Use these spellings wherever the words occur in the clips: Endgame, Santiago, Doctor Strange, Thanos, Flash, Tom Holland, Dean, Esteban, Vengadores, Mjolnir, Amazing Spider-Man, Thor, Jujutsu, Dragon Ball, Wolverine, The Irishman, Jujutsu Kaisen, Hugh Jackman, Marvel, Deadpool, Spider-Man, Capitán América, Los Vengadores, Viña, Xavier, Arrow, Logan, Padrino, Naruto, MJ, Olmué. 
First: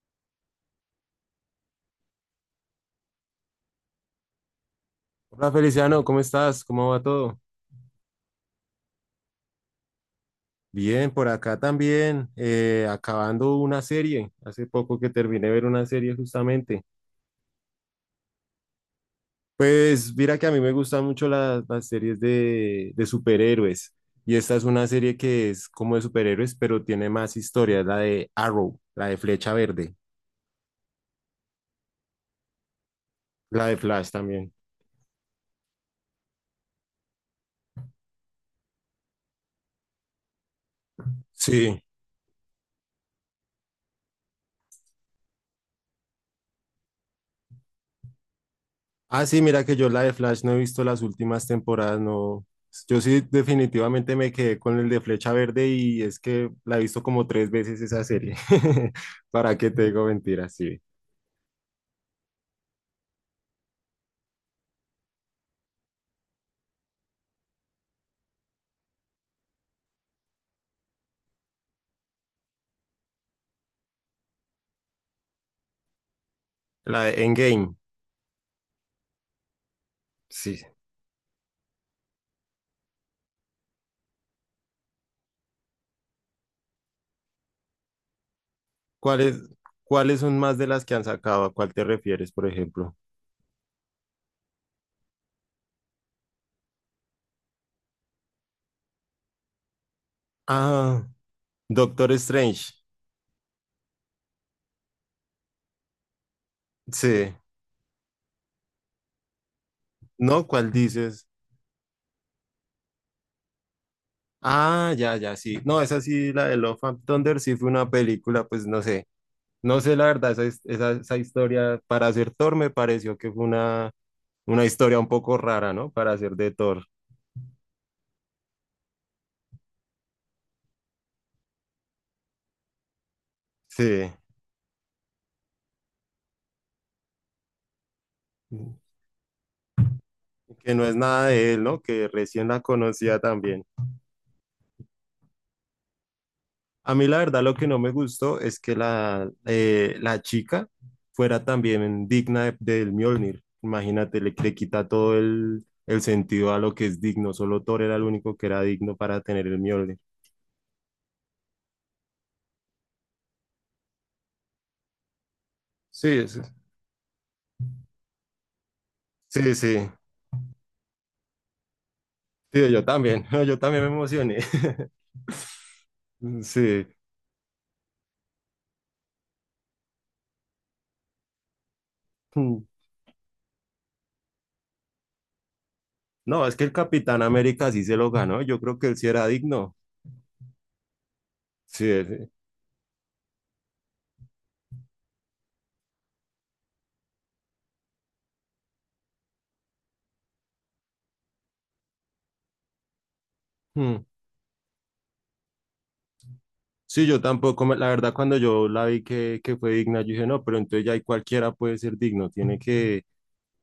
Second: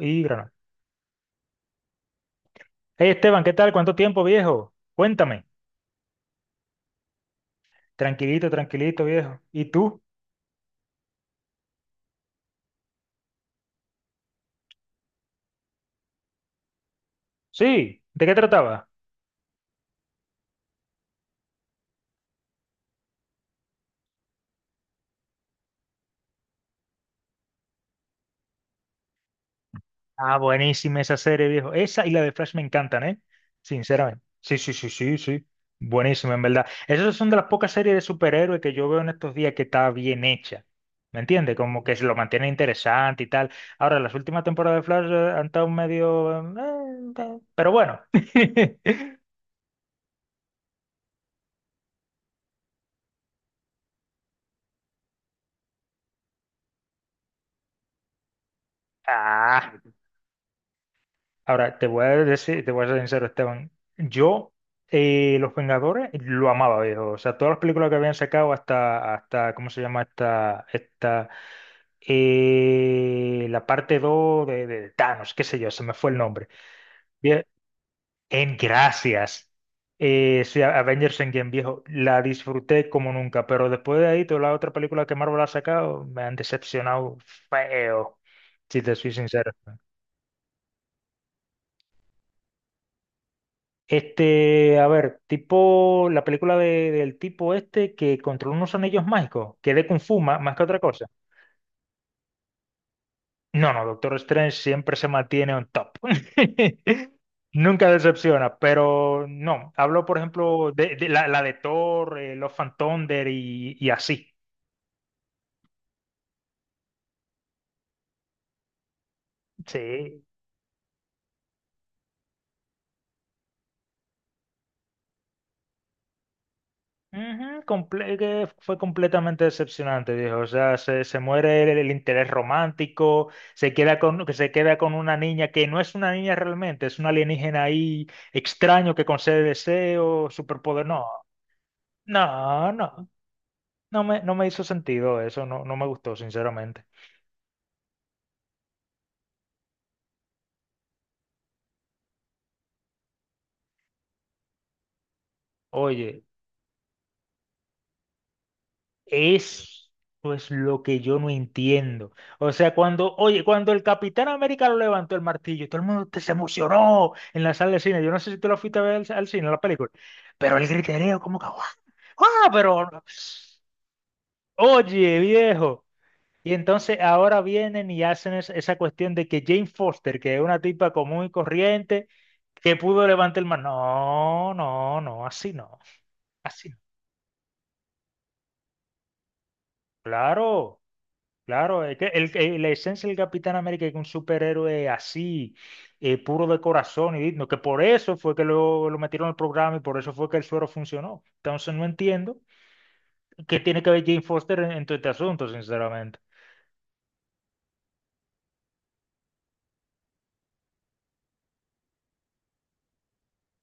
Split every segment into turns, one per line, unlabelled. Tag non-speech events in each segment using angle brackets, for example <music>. Y Granada. Hey Esteban, ¿qué tal? ¿Cuánto tiempo, viejo? Cuéntame.
Hola Feliciano, ¿cómo estás? ¿Cómo va todo?
Tranquilito, tranquilito, viejo. ¿Y tú?
Bien, por acá también, acabando una serie. Hace poco que terminé de ver una serie justamente.
Sí, ¿de qué trataba?
Pues mira que a mí me gustan mucho las series de superhéroes. Y esta es una serie que es como de superhéroes, pero tiene más historia, es la de Arrow, la de Flecha Verde,
Ah, buenísima esa serie, viejo. Esa y la de Flash me encantan, ¿eh?
la de Flash
Sinceramente.
también.
Sí, sí, sí, sí, sí. Buenísima, en verdad. Esas son de las pocas series de superhéroes que yo veo en estos días que está bien hecha. ¿Me entiendes? Como
Sí.
que se lo mantiene interesante y tal. Ahora, las últimas temporadas de Flash han estado medio pero bueno. <laughs>
Ah, sí, mira que yo la de Flash no he visto las últimas temporadas, no. Yo sí definitivamente me quedé con el de Flecha Verde y es que la he visto como tres veces esa serie. <laughs> ¿Para qué
Ah,
te digo mentiras? Sí.
ahora, te voy a decir, te voy a ser sincero, Esteban. Yo, Los Vengadores, lo amaba, viejo. O sea, todas las películas que habían sacado hasta, hasta, ¿cómo se llama? La parte 2 de Thanos, qué sé yo, se me fue el nombre.
La de
Bien,
Endgame,
en gracias. Sí,
sí.
Avengers Endgame, viejo, la disfruté como nunca, pero después de ahí, todas las otras películas que Marvel ha sacado me han decepcionado feo, si te soy
¿Cuáles,
sincero.
cuáles son más de las que han sacado? ¿A cuál te refieres, por ejemplo?
Este, a ver, tipo la película del tipo este que controla unos anillos mágicos, que es de Kung Fu más, que otra cosa.
Ah, Doctor Strange.
No, no, Doctor Strange siempre se mantiene on top. <laughs>
Sí.
Nunca decepciona, pero no. Hablo, por
¿No?
ejemplo,
¿Cuál
de,
dices?
la de Thor, los Love and Thunder y así.
Ah, ya, ya, sí. No, esa sí, la de Love and Thunder sí fue una película, pues no sé. No sé, la
Sí.
verdad, esa, esa, esa historia para hacer Thor me pareció que fue una historia un poco rara, ¿no? Para hacer de Thor.
Ujú, que fue completamente decepcionante, viejo. O sea, se muere el interés romántico, se queda
Sí,
con, que se queda con una niña que no es una niña realmente, es un alienígena ahí extraño que concede deseos,
que no
superpoder.
es
No,
nada de él, ¿no? Que recién la
no, no,
conocía también.
no me, no me hizo sentido eso, no, no me gustó, sinceramente.
A mí la verdad lo que no me gustó es que la, la chica fuera también digna del Mjolnir. Imagínate, le quita todo el
Oye,
sentido a lo que es digno. Solo Thor era el único que era digno para tener el
eso es
Mjolnir.
pues, lo que yo no entiendo. O sea, cuando, oye, cuando el Capitán América lo levantó el martillo, todo el mundo
Sí,
se
sí,
emocionó en la sala de cine. Yo no sé si tú lo fuiste a ver al, al cine,
sí,
la
sí,
película. Pero el griterío, como que, ¡guau! ¡Guau!
sí, yo
Pero,
también, <laughs> yo también me emocioné. <laughs>
oye, viejo. Y
Sí.
entonces ahora vienen y hacen esa cuestión de que Jane Foster, que es una tipa común y corriente,
Mm.
que pudo levantar el mar. No, no, no, así no,
No, es que
así
el
no.
Capitán América sí se lo ganó. Yo creo que él sí era digno.
Claro. Claro,
Sí,
es que el, la esencia del Capitán América es que un superhéroe así, puro de corazón y digno, que por eso fue que lo metieron al programa y por eso fue que el suero funcionó. Entonces no entiendo qué tiene que ver
Mm.
Jane Foster en todo este asunto, sinceramente.
Sí, yo tampoco, la verdad, cuando yo la vi que fue digna, yo dije, no, pero entonces ya ahí cualquiera puede ser digno. Tiene que,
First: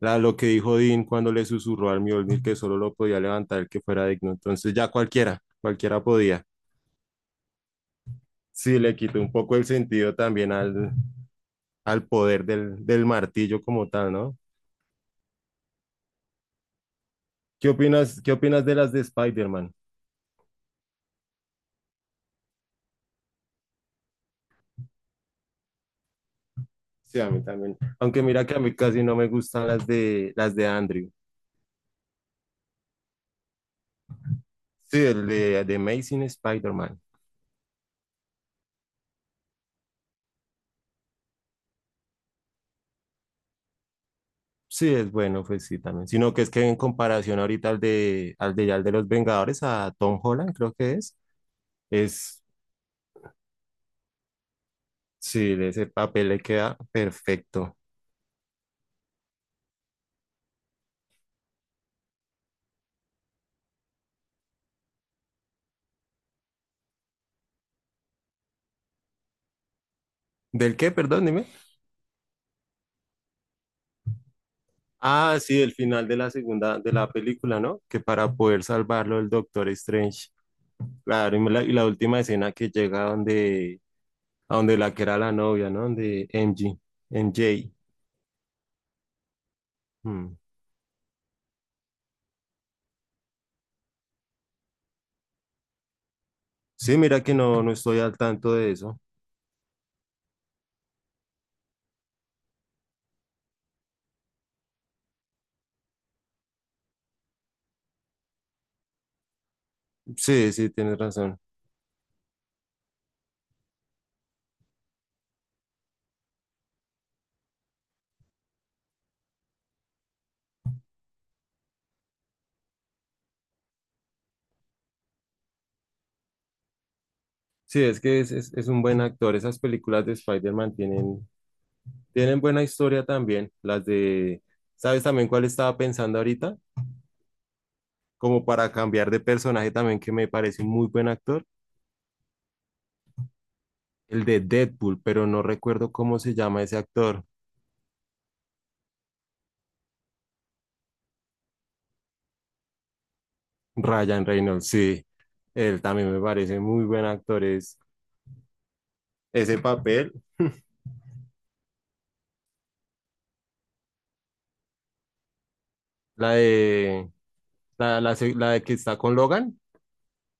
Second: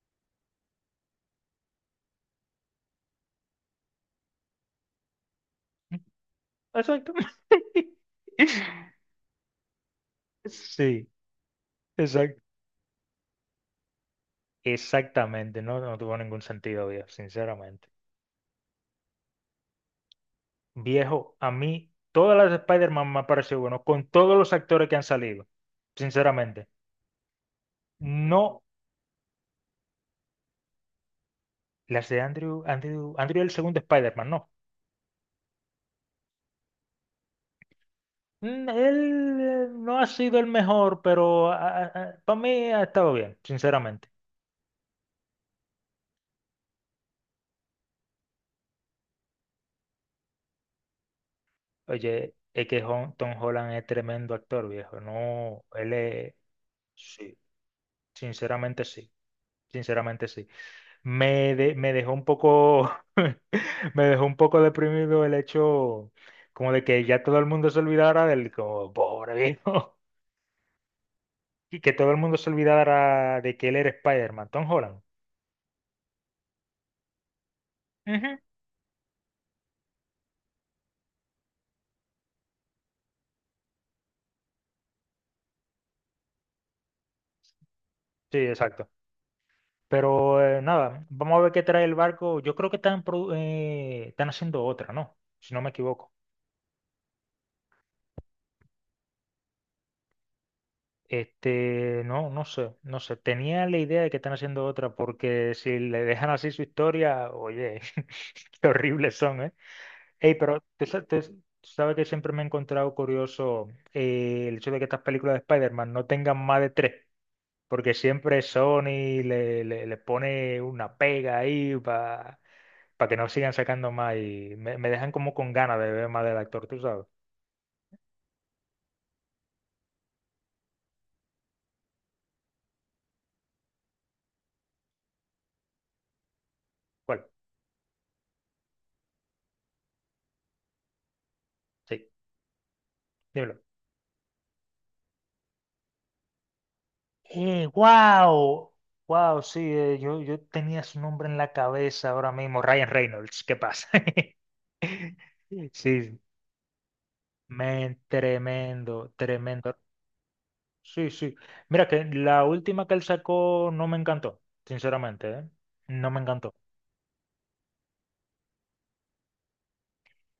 la, lo que dijo Dean cuando le susurró al Mjolnir que solo lo podía levantar el que fuera digno. Entonces ya cualquiera, cualquiera podía.
Exacto. <laughs>
Sí, le quitó un poco el sentido también al,
Sí,
al
exacto.
poder del, del martillo como tal, ¿no?
Exactamente, no, no tuvo ningún sentido, viejo, sinceramente.
Qué opinas de las de Spider-Man?
Viejo, a mí todas las de Spider-Man me han parecido bueno, con todos los actores que han salido, sinceramente.
Sí, a mí también. Aunque mira que a
No.
mí casi no me gustan las de Andrew.
Las de Andrew, Andrew el segundo Spider-Man, no.
Sí, el de Amazing Spider-Man.
Mm, él no ha sido el mejor, pero para mí ha estado bien, sinceramente.
Sí, es bueno, pues sí, también. Sino que es que en comparación ahorita al de al de los Vengadores, a Tom Holland, creo que
Oye,
es,
es que Tom Holland es tremendo actor, viejo.
sí,
No,
de ese
él
papel
es...
le queda
Sí,
perfecto.
sinceramente sí. Sinceramente sí. Me, me dejó un poco... <laughs> me dejó un poco deprimido el hecho como de que ya todo el mundo se olvidara del... Como, pobre viejo. <laughs>
¿Del qué? Perdón, dime.
Y que todo el mundo se olvidara de que él era Spider-Man, Tom Holland.
Ah, sí, el final de la segunda, de la película, ¿no? Que para
Ujú.
poder salvarlo el Doctor Strange. Claro, y la última escena que llega donde a donde la que era la novia, ¿no? Donde MG, MJ.
Sí, exacto.
Mm.
Pero nada, vamos a ver qué trae el barco. Yo creo que están, están haciendo otra, ¿no? Si no me equivoco.
Sí, mira que no, no estoy al tanto de eso.
Este, no, no sé, no sé. Tenía la idea de que están haciendo otra, porque si le dejan así su historia, oye, <laughs> qué horribles son, ¿eh? Ey,
Sí,
pero
sí,
tú,
tienes razón.
tú sabes que siempre me he encontrado curioso el hecho de que estas películas de Spider-Man no tengan más de tres, porque siempre Sony le, le, le pone una pega ahí para que no sigan sacando más y me dejan como con ganas de ver más del actor, tú sabes.
Sí, es que es, es un buen actor. Esas películas de Spider-Man tienen, tienen buena historia también. Las de, ¿sabes también cuál estaba pensando ahorita?
¿Cuál?
Como para cambiar de personaje también, que me parece un muy buen actor.
Sí, dímelo.
El de Deadpool, pero no recuerdo cómo se llama ese actor.
Eh, wow, wow, sí, yo, yo tenía su nombre en la cabeza ahora mismo, Ryan Reynolds, ¿qué pasa?
Ryan
<laughs>
Reynolds, sí. Él también
Sí,
me parece muy buen actor. Es
men, tremendo,
ese
tremendo.
papel,
Sí, sí. Mira que la última que él sacó no me encantó, sinceramente, ¿eh? No me
la
encantó.
de La, la, la de que está con Logan.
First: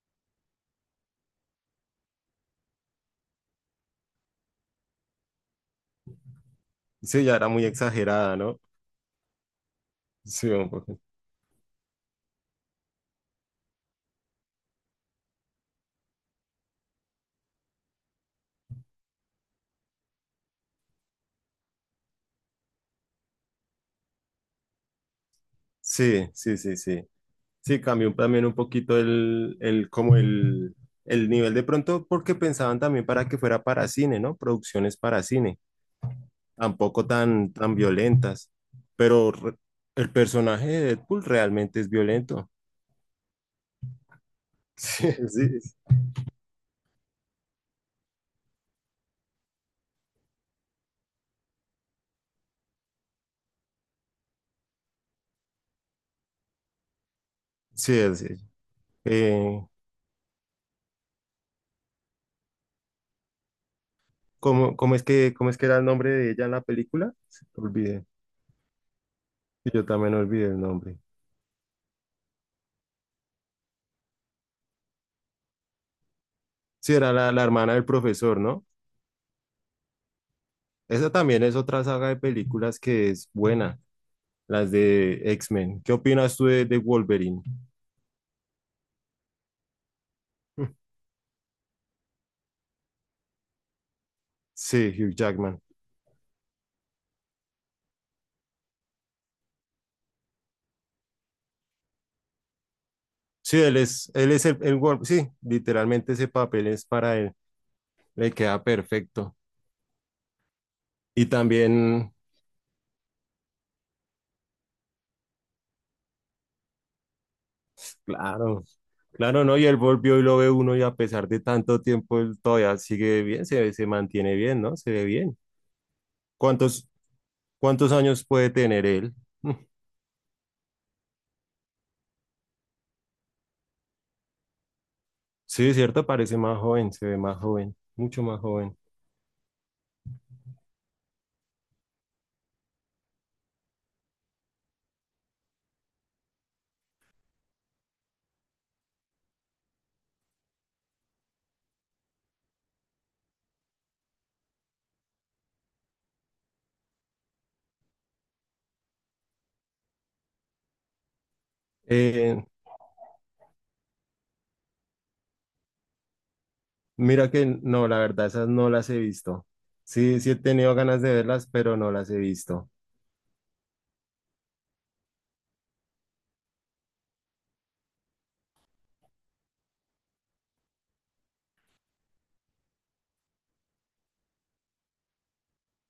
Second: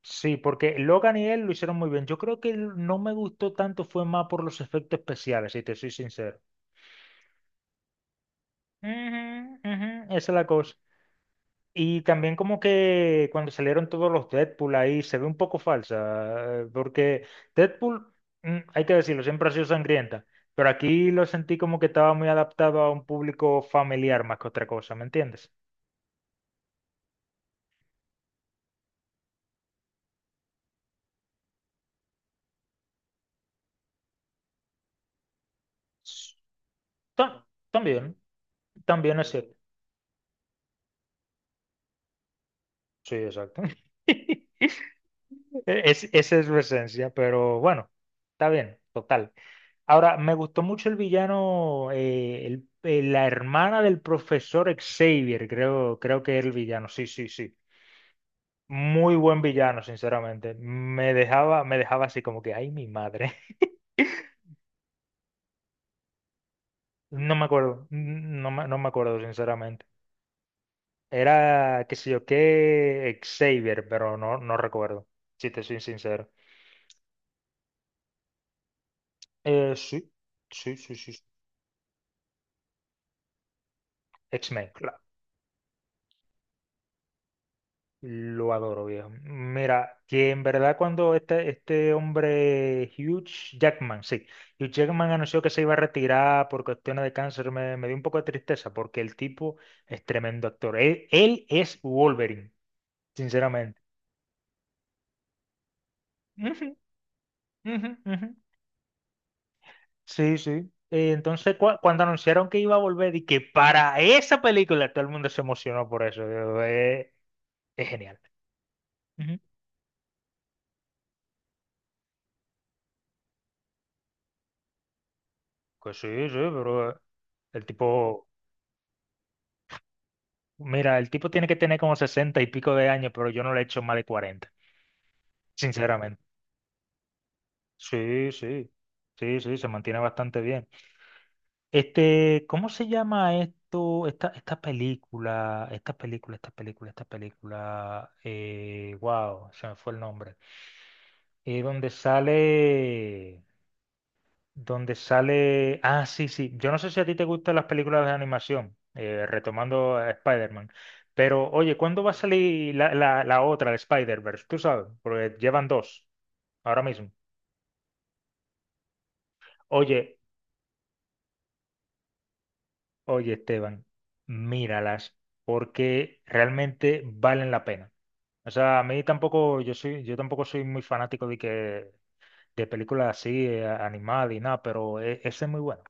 Sí, porque Logan y él lo hicieron muy bien. Yo creo que no me gustó tanto, fue más por los efectos especiales, si te soy sincero.
Sí, ya era muy exagerada, ¿no?
Ujú, ujú, esa es la
Sí, un
cosa.
poco.
Y también como que cuando salieron todos los Deadpool ahí se ve un poco falsa, porque Deadpool, mm, hay que decirlo, siempre ha sido sangrienta, pero aquí lo sentí como que estaba muy adaptado a un público familiar más que otra cosa, ¿me entiendes?
Sí, sí, sí, sí. Sí, cambió también un poquito el, como el nivel de pronto, porque pensaban también para que fuera para cine, ¿no? Producciones para cine,
S-
tampoco
ta-
tan, tan
También,
violentas.
también es
Pero
cierto.
re- el personaje de Deadpool realmente es violento. <laughs>
Sí, exacto. <laughs>
Sí, sí,
Es, esa es su esencia, pero bueno, está bien, total. Ahora, me gustó mucho el villano, la hermana del profesor Xavier, creo, creo que era el villano, sí, sí, sí.
sí. Sí.
Muy buen
eh,
villano, sinceramente. Me dejaba así como que, ay, mi madre. <laughs>
¿Cómo, cómo es que era el nombre de ella en la película?
No me acuerdo,
Olvidé.
no me, no me acuerdo,
Yo
sinceramente.
también olvidé el nombre.
Era, qué sé yo, qué Xavier, pero no, no recuerdo, si te soy sincero.
Sí, era la, la hermana del profesor, ¿no?
Sí, sí, sí,
Esa
sí. Sí.
también es otra saga de películas que es buena,
X-Men,
las
claro.
de X-Men. ¿Qué opinas tú de Wolverine?
Lo adoro, viejo. Mira, que en verdad cuando este hombre, Hugh Jackman, sí, Hugh
Sí,
Jackman
Hugh
anunció que se
Jackman.
iba a retirar por cuestiones de cáncer, me dio un poco de tristeza porque el tipo es tremendo actor. Él es Wolverine,
Sí,
sinceramente.
él es el Wolverine. Sí, literalmente ese papel
Ujú,
es para él,
ujú, ujú.
le queda perfecto.
Sí, sí.
Y
Entonces, cuando
también,
anunciaron que iba a volver y que para esa película todo el mundo se emocionó por eso, yo, es genial.
claro,
Ujú.
claro, ¿no? Y él volvió y lo ve uno y a pesar de tanto tiempo, él todavía sigue bien, se, se mantiene bien, ¿no? Se ve bien.
Pues sí, sí,
¿Cuántos,
pero el
cuántos años
tipo...
puede tener él? <laughs>
Mira, el tipo tiene que tener como 60 y pico de años, pero yo no le he hecho más de cuarenta.
Sí, cierto,
Sinceramente.
parece más joven, se ve más joven, mucho
Sí,
más
sí,
joven.
sí, sí, se mantiene bastante bien. Este, ¿cómo se llama esto? Esta película, esta película, esta película, esta película. Wow, se me fue el nombre. Donde sale. Donde sale. Ah, sí, sí. Yo no sé si a ti te gustan las películas de animación, retomando a Spider-Man. Pero, oye, ¿cuándo va a
Eh,
salir la, la, la otra, de Spider-Verse? Tú sabes, porque llevan dos ahora mismo.
mira que no, la verdad, esas no las he visto.
Oye,
Sí, sí he tenido ganas de verlas, pero no las he visto.
oye, Esteban, míralas, porque realmente valen la pena. O sea, a mí tampoco, yo soy, yo tampoco soy muy fanático de que de películas así, animadas y nada, pero esa es muy buena.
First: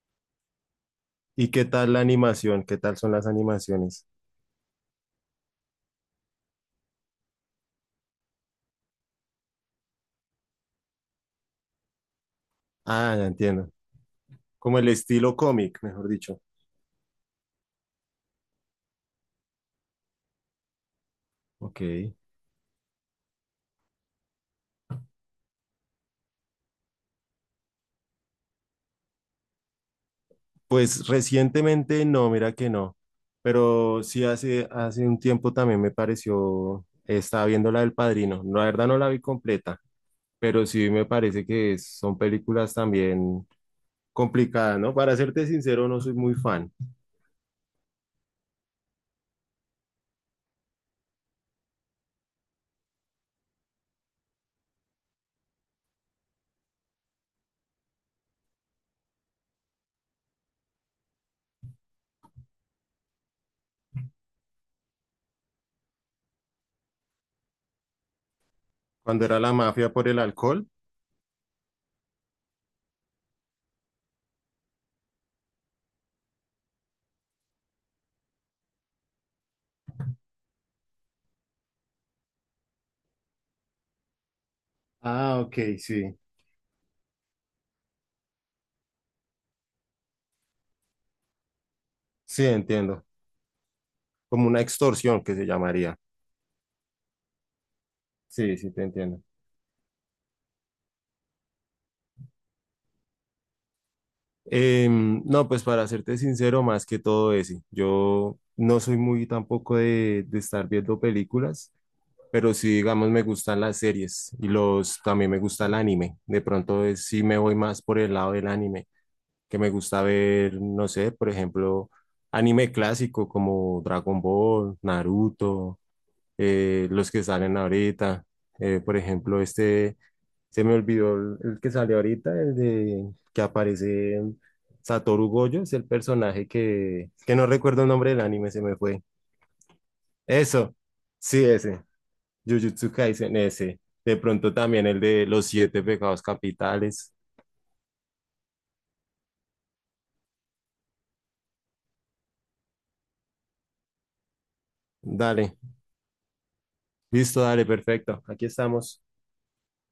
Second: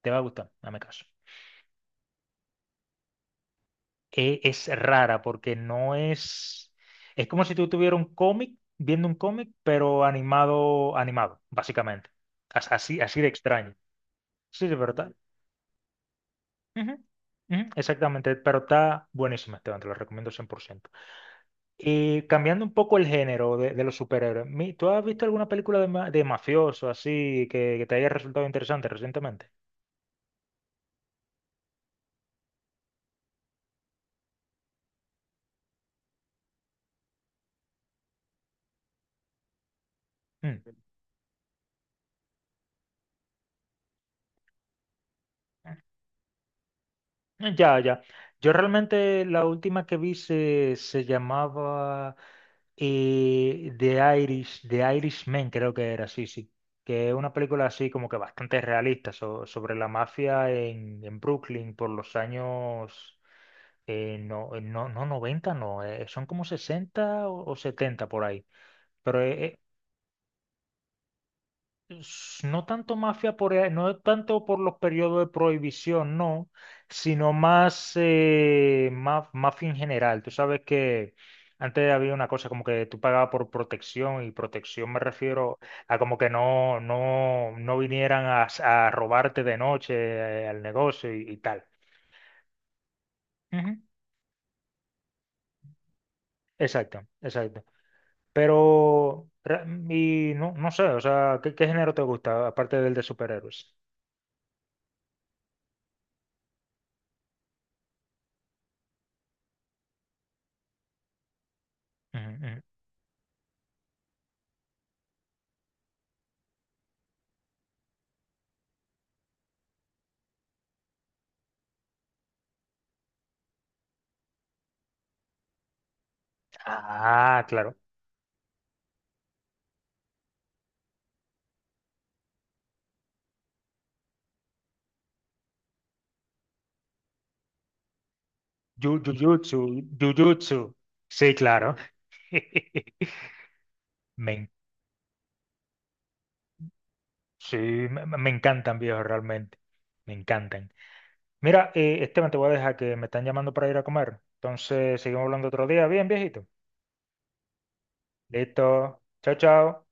Te va a gustar, dame caso.
¿Y qué tal la animación? ¿Qué tal son las animaciones?
Es rara porque no es, es como si tú tuvieras un cómic, viendo un cómic, pero animado, animado, básicamente. Así,
Ah,
así
ya
de
entiendo.
extraño. Sí, de
Como el
verdad.
estilo cómic, mejor dicho.
Ujú, ujú, exactamente, pero está buenísima, Esteban, te lo recomiendo 100%.
Ok.
Y cambiando un poco el género de los superhéroes, ¿tú has visto alguna película de, de mafioso así que te haya resultado interesante recientemente?
Pues recientemente no, mira que no. Pero sí hace, hace un tiempo también me pareció, estaba viendo la del Padrino. La verdad no la vi completa, pero
Mm.
sí me parece que son películas también complicada, ¿no? Para serte sincero, no soy muy fan.
Ya, ya. Yo realmente la última que vi se, se llamaba The Irish, The Irishman, creo que era, sí, sí. Que es una película así como que bastante realista sobre la mafia en Brooklyn por los años, no 90, no, son como 60 o 70 por ahí. Pero
Cuando era la
es,
mafia por el alcohol,
no tanto mafia por, no tanto por los periodos de prohibición, no, sino más mafia en general. Tú sabes que antes había una cosa como que tú pagabas por protección y protección me
ah,
refiero
ok,
a
sí.
como que no, no, no vinieran a, a robarte de noche al negocio y tal.
Sí, entiendo.
Ujú.
Como una extorsión que se llamaría.
Exacto, exacto.
Sí, sí, te entiendo.
Pero, y no, no sé, o sea, ¿qué, qué género te gusta aparte del de superhéroes?
No, pues para serte sincero, más que todo ese. Yo no soy muy tampoco de, de estar viendo películas,
Ujú,
pero
ujú.
sí, digamos, me gustan las series y los, también me gusta el anime. De pronto, sí me voy más por el lado del anime. Que me gusta ver, no sé, por ejemplo, anime clásico como Dragon Ball, Naruto, los que
Ah,
salen
claro.
ahorita. Por ejemplo, este, se me olvidó el que sale ahorita, el de que aparece Satoru Gojo, es el personaje que no recuerdo el nombre del anime, se me fue.
Jujutsu, Jujutsu.
Eso,
Sí,
sí,
claro.
ese, Jujutsu
<laughs>
Kaisen, ese. De
Me,
pronto también el de los siete pecados capitales.
sí, me encantan, viejo, realmente. Me encantan. Mira, Esteban, te voy a dejar que me están llamando para ir a comer. Entonces, seguimos hablando
Dale,
otro día. Bien, viejito.
listo, dale, perfecto. Aquí
Listo.
estamos.
Chao, chao.